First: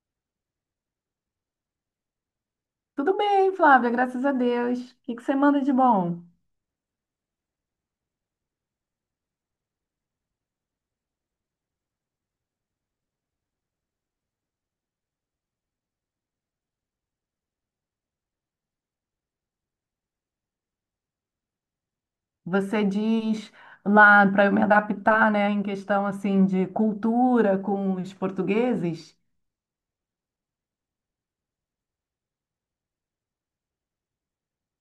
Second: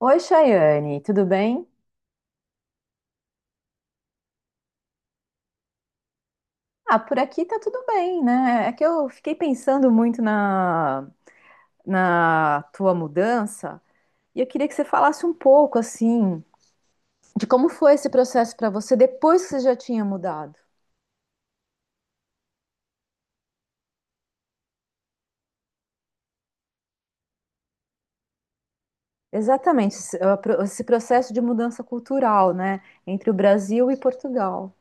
Oi, Chayane, tudo bem? Tudo bem, Flávia, graças a Deus. O que que você manda de bom? Ah, por aqui tá tudo bem, né? É que eu fiquei pensando muito na tua mudança e eu queria que você falasse um pouco, assim, de como foi esse processo para você depois que você já tinha mudado. Você diz lá para eu me adaptar, né, em questão assim de cultura com os portugueses? Exatamente, esse esse processo de mudança cultural, né? Entre o Brasil e Portugal.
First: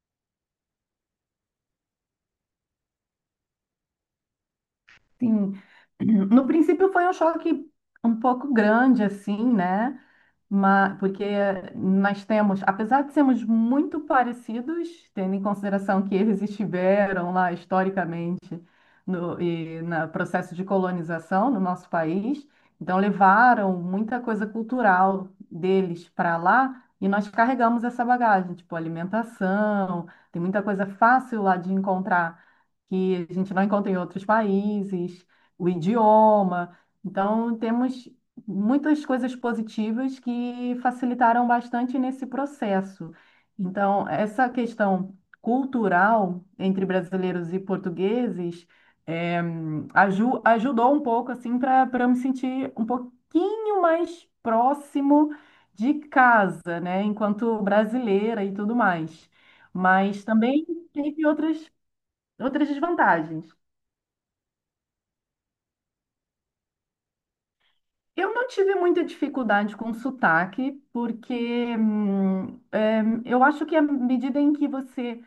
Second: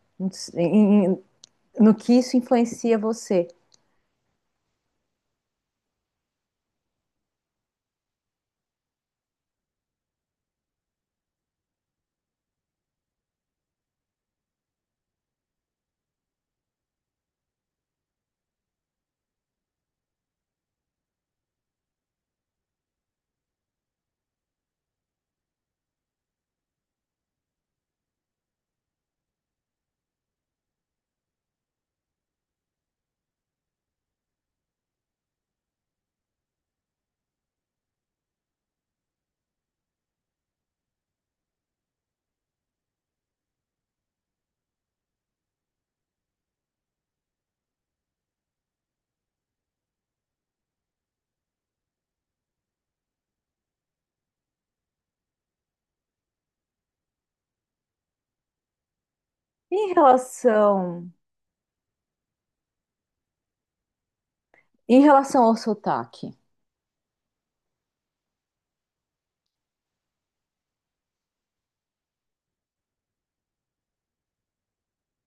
Em- em- No que isso influencia você. Sim. No princípio foi um choque um pouco grande assim, né? Porque nós temos, apesar de sermos muito parecidos, tendo em consideração que eles estiveram lá historicamente no processo de colonização no nosso país, então levaram muita coisa cultural deles para lá e nós carregamos essa bagagem, tipo alimentação, tem muita coisa fácil lá de encontrar que a gente não encontra em outros países, o idioma. Então, temos muitas coisas positivas que facilitaram bastante nesse processo. Então, essa questão cultural entre brasileiros e portugueses eh, ajudou um pouco assim para eu me sentir um pouquinho mais próximo de casa, né, enquanto brasileira e tudo mais. Em Mas também relação, teve outras desvantagens. Em relação ao sotaque. Eu não tive muita dificuldade com sotaque, porque eu acho que à medida em que você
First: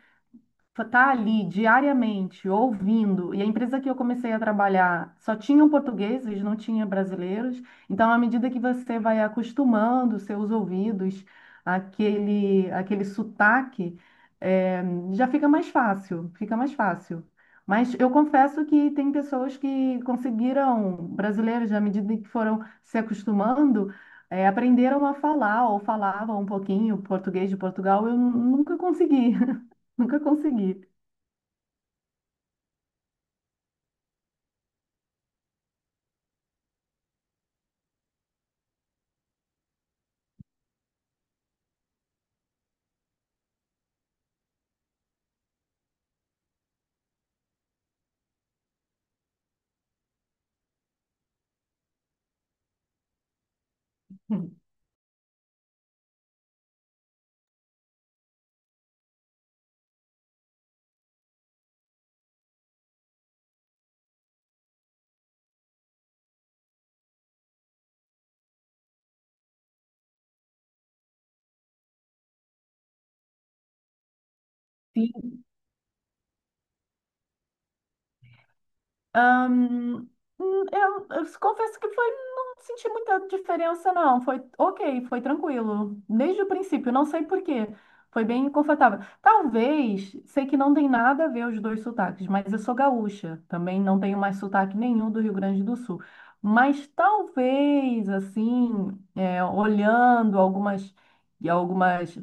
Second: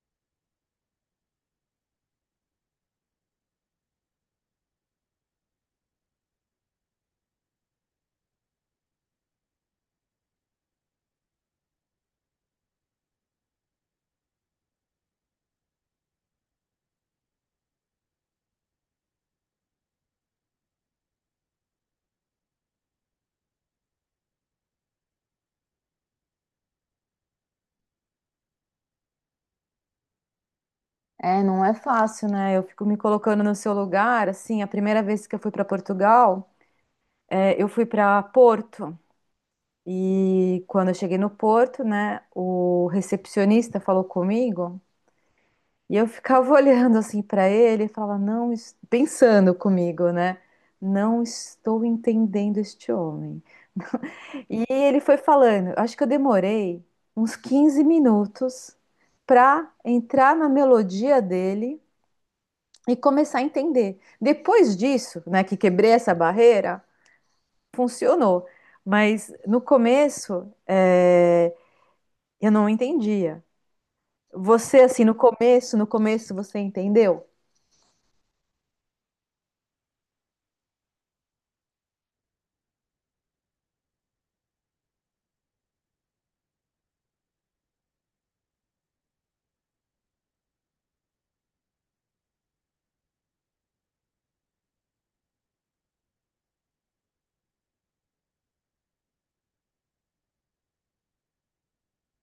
tá ali diariamente ouvindo, e a empresa que eu comecei a trabalhar só tinham portugueses, não tinha brasileiros. Então, à medida que você vai acostumando seus ouvidos àquele sotaque, eh, já fica mais fácil, fica mais fácil. Mas eu confesso que tem pessoas que conseguiram, brasileiros, à medida que foram se acostumando, aprenderam a falar ou falavam um pouquinho português de Portugal. Nunca consegui, nunca consegui. É, não é fácil, né? Eu fico me colocando no seu lugar. Assim, a primeira vez que eu fui para Portugal, é, eu fui para Porto. E quando eu cheguei no Porto, né, o recepcionista falou comigo e eu ficava olhando assim para ele e falava, não, pensando comigo, né? Não estou entendendo este homem. Sim. E ele foi falando, acho que eu demorei uns 15 minutos para entrar na melodia dele e começar a entender. Depois disso, né, que quebrei essa barreira, funcionou. Mas no começo, é, eu não entendia. Você, assim, no começo, no começo você entendeu? Ahn, eu confesso que não senti muita diferença, não. Foi ok, foi tranquilo. Desde o princípio, não sei por quê. Foi bem confortável. Talvez, sei que não tem nada a ver os dois sotaques, mas eu sou gaúcha. Também não tenho mais sotaque nenhum do Rio Grande do Sul. Mas talvez, assim, é, olhando algumas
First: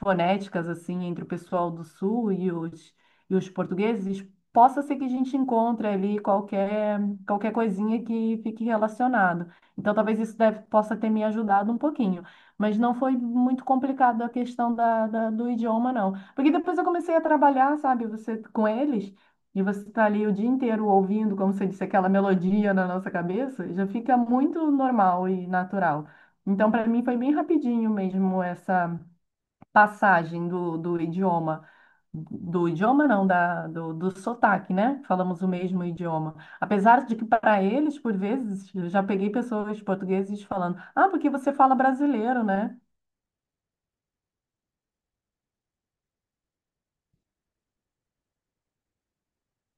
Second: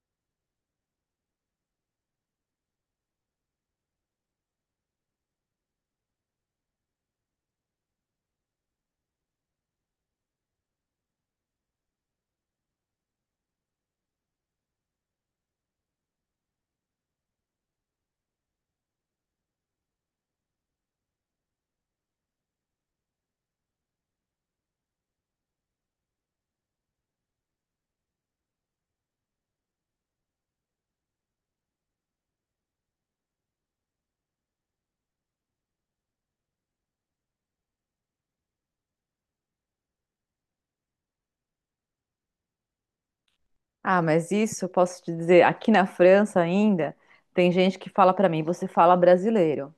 fonéticas, assim, entre o pessoal do Sul e os portugueses, possa ser que a gente encontre ali qualquer coisinha que fique relacionado. Então, talvez possa ter me ajudado um pouquinho. Mas não foi muito complicado a questão do idioma, não. Porque depois eu comecei a trabalhar, sabe, você com eles, e você está ali o dia inteiro ouvindo, como você disse, aquela melodia na nossa cabeça, já fica muito normal e natural. Então, para mim, foi bem rapidinho mesmo essa passagem do do sotaque, né? Falamos o mesmo idioma. Apesar de que, para eles, por vezes, eu já peguei pessoas portugueses falando: Ah, porque você fala brasileiro, né? Ah, mas isso eu posso te dizer, aqui na França ainda, tem gente que fala para mim, você fala brasileiro.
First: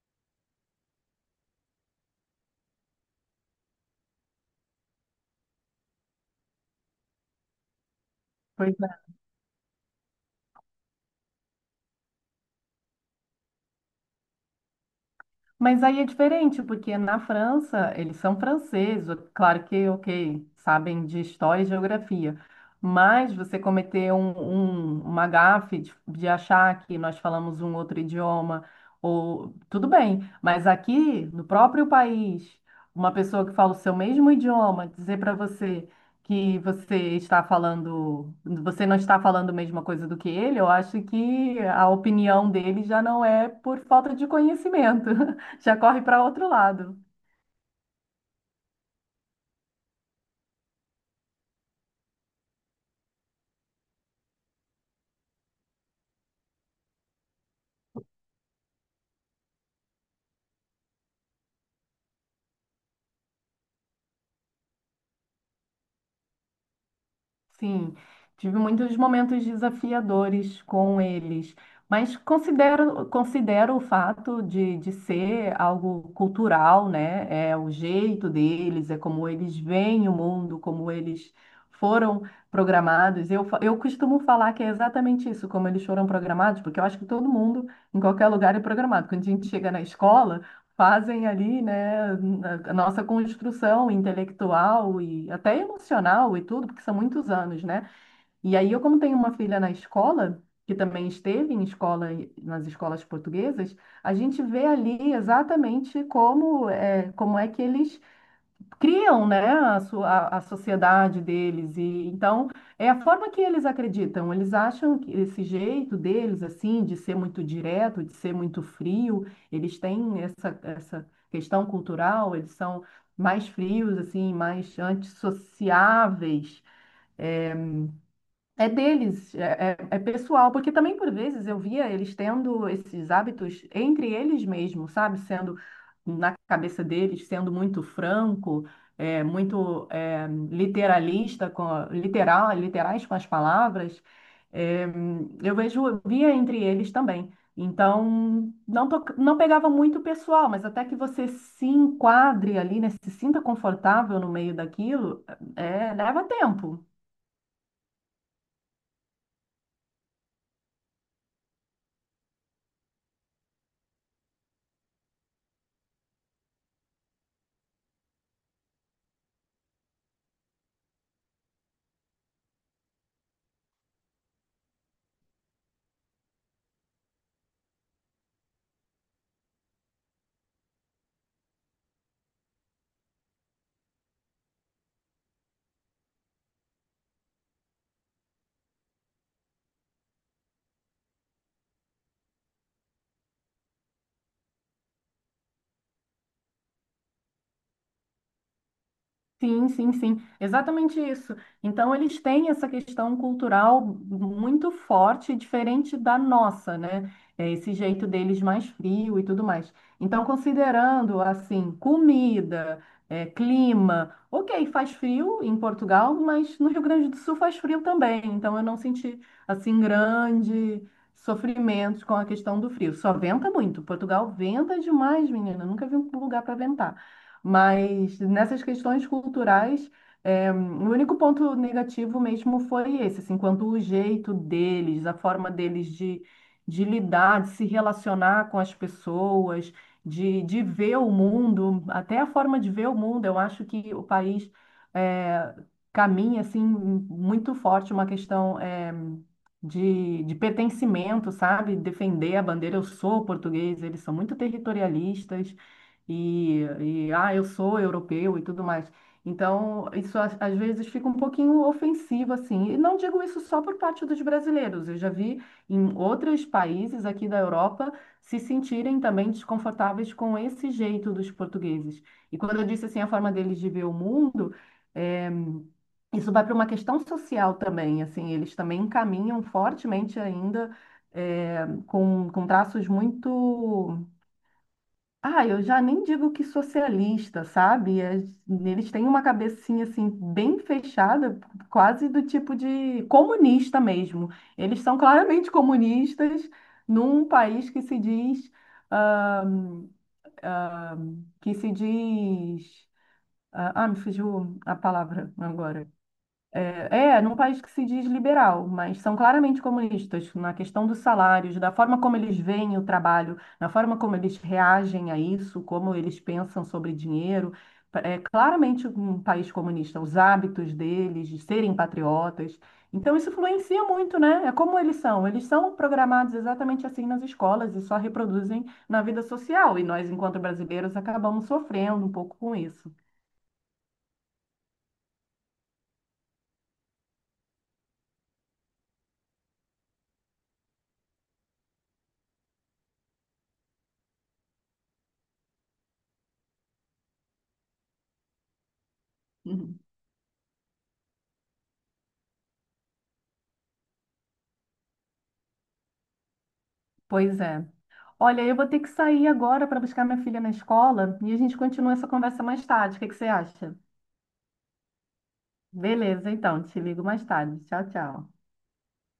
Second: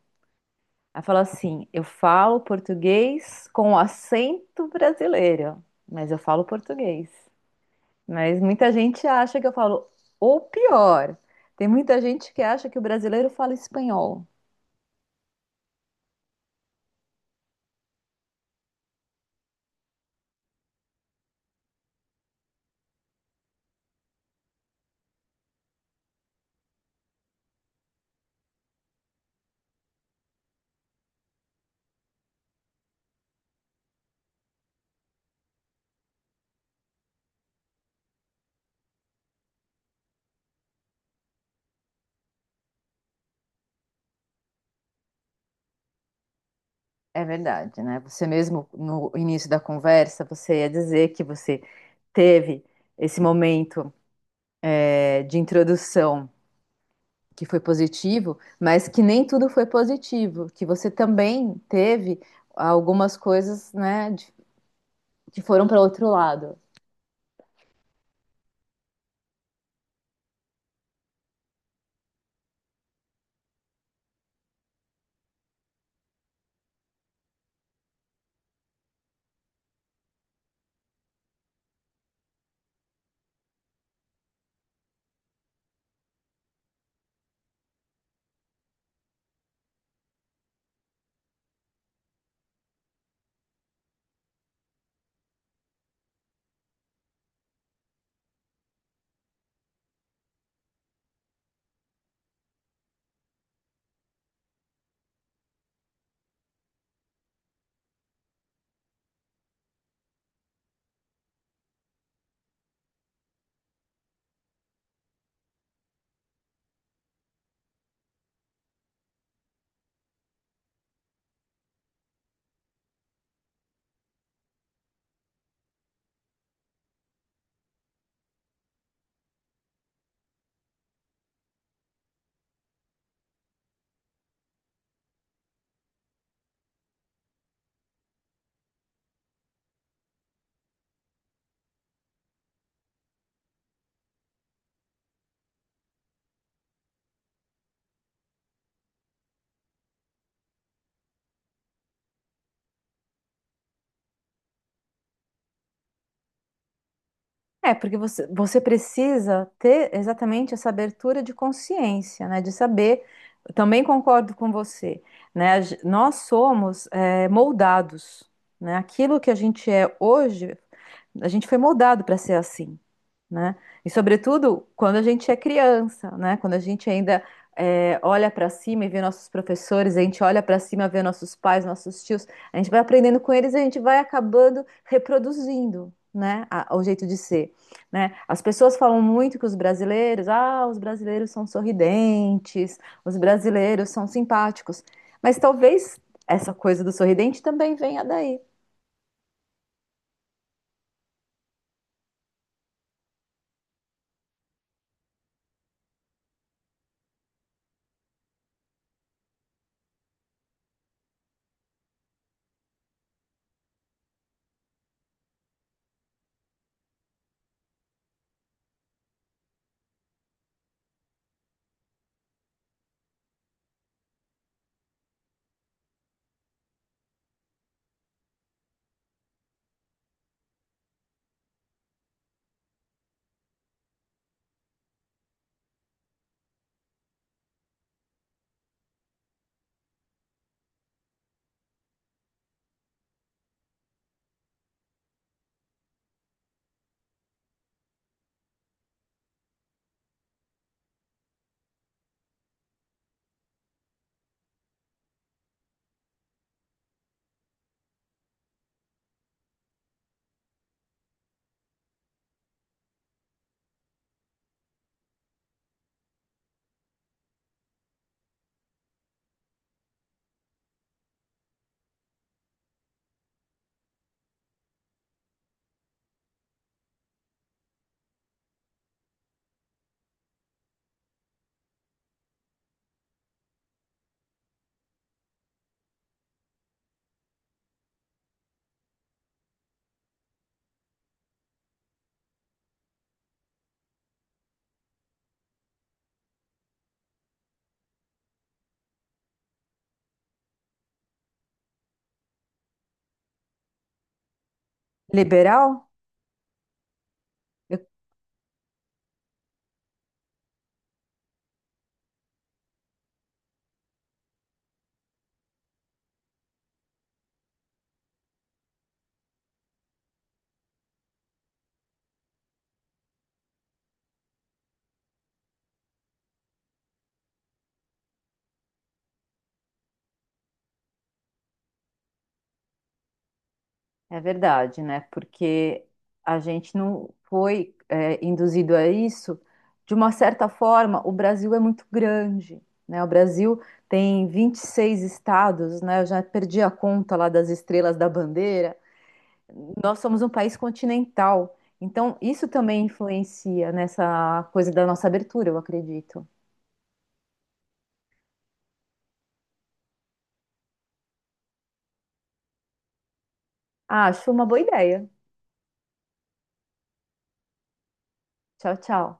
Aí fala assim, eu falo português com acento brasileiro, mas eu falo português. Mas muita Pois é. gente acha que eu falo, ou pior, tem muita gente que acha que o brasileiro fala espanhol. Mas aí é diferente, porque na França eles são franceses, claro que, ok, sabem de história e geografia, mas você cometer uma gafe de achar que nós falamos um outro idioma, ou tudo bem, mas aqui no próprio país, uma pessoa que fala o seu mesmo idioma dizer para você que você não está falando a mesma coisa do que ele, eu acho que a opinião dele já não é por falta de conhecimento. Já corre para outro lado. É verdade, né? Você mesmo, no início da conversa, você ia dizer que você teve esse momento, de introdução que foi positivo, mas que nem tudo foi positivo, que você também teve algumas coisas, que foram para outro lado. Sim, tive muitos momentos desafiadores com eles, mas considero o fato de ser algo cultural, né? É o jeito deles, é como eles veem o mundo, como eles foram programados. Eu costumo falar que é exatamente isso, como eles foram programados, porque eu acho que todo mundo, em qualquer lugar, é programado. Quando a gente chega na escola, fazem ali, né, a nossa construção intelectual e até emocional e tudo, porque são muitos anos, né? E aí eu, como tenho uma filha na escola, que também esteve em escola, nas escolas portuguesas, a gente vê ali exatamente como é que eles criam, né, a sua, a sociedade deles e então é a forma que eles acreditam. Eles acham que esse jeito deles assim de ser muito direto, de ser muito frio, eles têm essa questão cultural, eles são mais frios assim, mais antissociáveis. eh, É deles, é, é pessoal, porque também por vezes eu via eles tendo esses hábitos entre eles mesmos, sabe? Sendo na cabeça deles, sendo muito franco, literalista, literal, literais com as palavras. É, via entre eles também. Então, não pegava muito pessoal, mas até que você se enquadre ali, né? Se sinta confortável no meio daquilo, é, leva tempo. É, porque você precisa ter exatamente essa abertura de consciência, né? De saber. Eu também concordo com você, né? Nós somos moldados, né? Aquilo que a gente é hoje a gente foi moldado para ser assim, né? E sobretudo quando a gente é criança, né? Quando a gente ainda é, olha para cima e vê nossos professores, a gente olha para cima, e vê nossos pais, nossos tios, a gente vai aprendendo com eles e a gente vai acabando reproduzindo, o jeito de ser, né? As pessoas falam muito que os brasileiros, ah, os brasileiros são sorridentes, os brasileiros são simpáticos, mas talvez essa coisa do sorridente também venha daí. Sim, sim, sim, exatamente isso. Então, eles têm essa questão cultural muito forte, diferente da nossa, né? É esse jeito deles mais frio e tudo mais. Então, considerando, assim, comida, é, clima, ok, faz frio em Portugal, mas no Rio Grande do Sul faz frio também. Então, eu não senti, assim, grande sofrimento com a questão do frio. Só venta muito. Portugal venta demais, menina. Nunca vi um lugar para ventar. Mas nessas questões culturais, é, o único ponto negativo mesmo foi esse, assim, quanto o jeito deles, a forma deles de lidar, de se relacionar com as pessoas, de ver o mundo, até a forma de ver o mundo. Eu acho que o país é, caminha, assim, muito forte uma questão é, de pertencimento, sabe? Defender a bandeira, eu sou português, eles são muito territorialistas ah, eu sou europeu e tudo mais. Então, isso às vezes fica um pouquinho ofensivo, assim. E não digo isso só por parte dos brasileiros. Eu já vi em outros países aqui da Europa se sentirem também desconfortáveis com esse jeito dos portugueses. E quando eu disse assim, a forma deles de ver o mundo, é, isso vai para uma questão social também, assim, eles também encaminham fortemente ainda eh, com traços muito ah, eu já nem digo que socialista, sabe? Eles têm uma cabecinha assim bem fechada, quase do tipo de comunista mesmo. Eles são claramente comunistas num país que se diz, ah, que se diz, ah, me fugiu a palavra Liberal? agora. É, é, num país que se diz liberal, mas são claramente comunistas na questão dos salários, da forma como eles veem o trabalho, na forma como eles reagem a isso, como eles pensam sobre dinheiro. É claramente um país comunista, os hábitos deles de serem patriotas. Então, isso influencia muito, né? É como eles são. Eles são programados exatamente assim nas escolas e só reproduzem na vida social. E nós, enquanto brasileiros, acabamos sofrendo um pouco com isso. É verdade, né? Porque a gente não foi, é, induzido a isso. De uma certa forma, o Brasil é muito grande, né? O Brasil tem 26 estados, né? Eu já perdi a conta lá das estrelas da bandeira. Nós somos um país continental, então isso também influencia nessa coisa da nossa abertura, eu acredito. Pois é. Olha, eu vou ter que sair agora para buscar minha filha na escola e a gente continua essa conversa mais tarde. O que que você acha? Ah, acho uma boa ideia. Beleza, então, te ligo mais tarde. Tchau, tchau. Tchau, tchau.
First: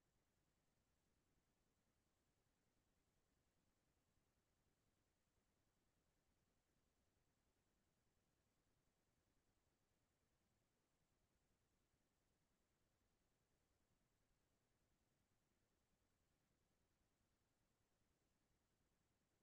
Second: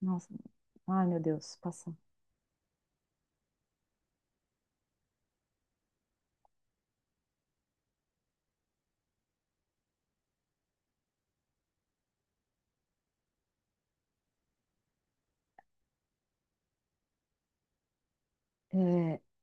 Nossa, ai meu Deus, passa. É,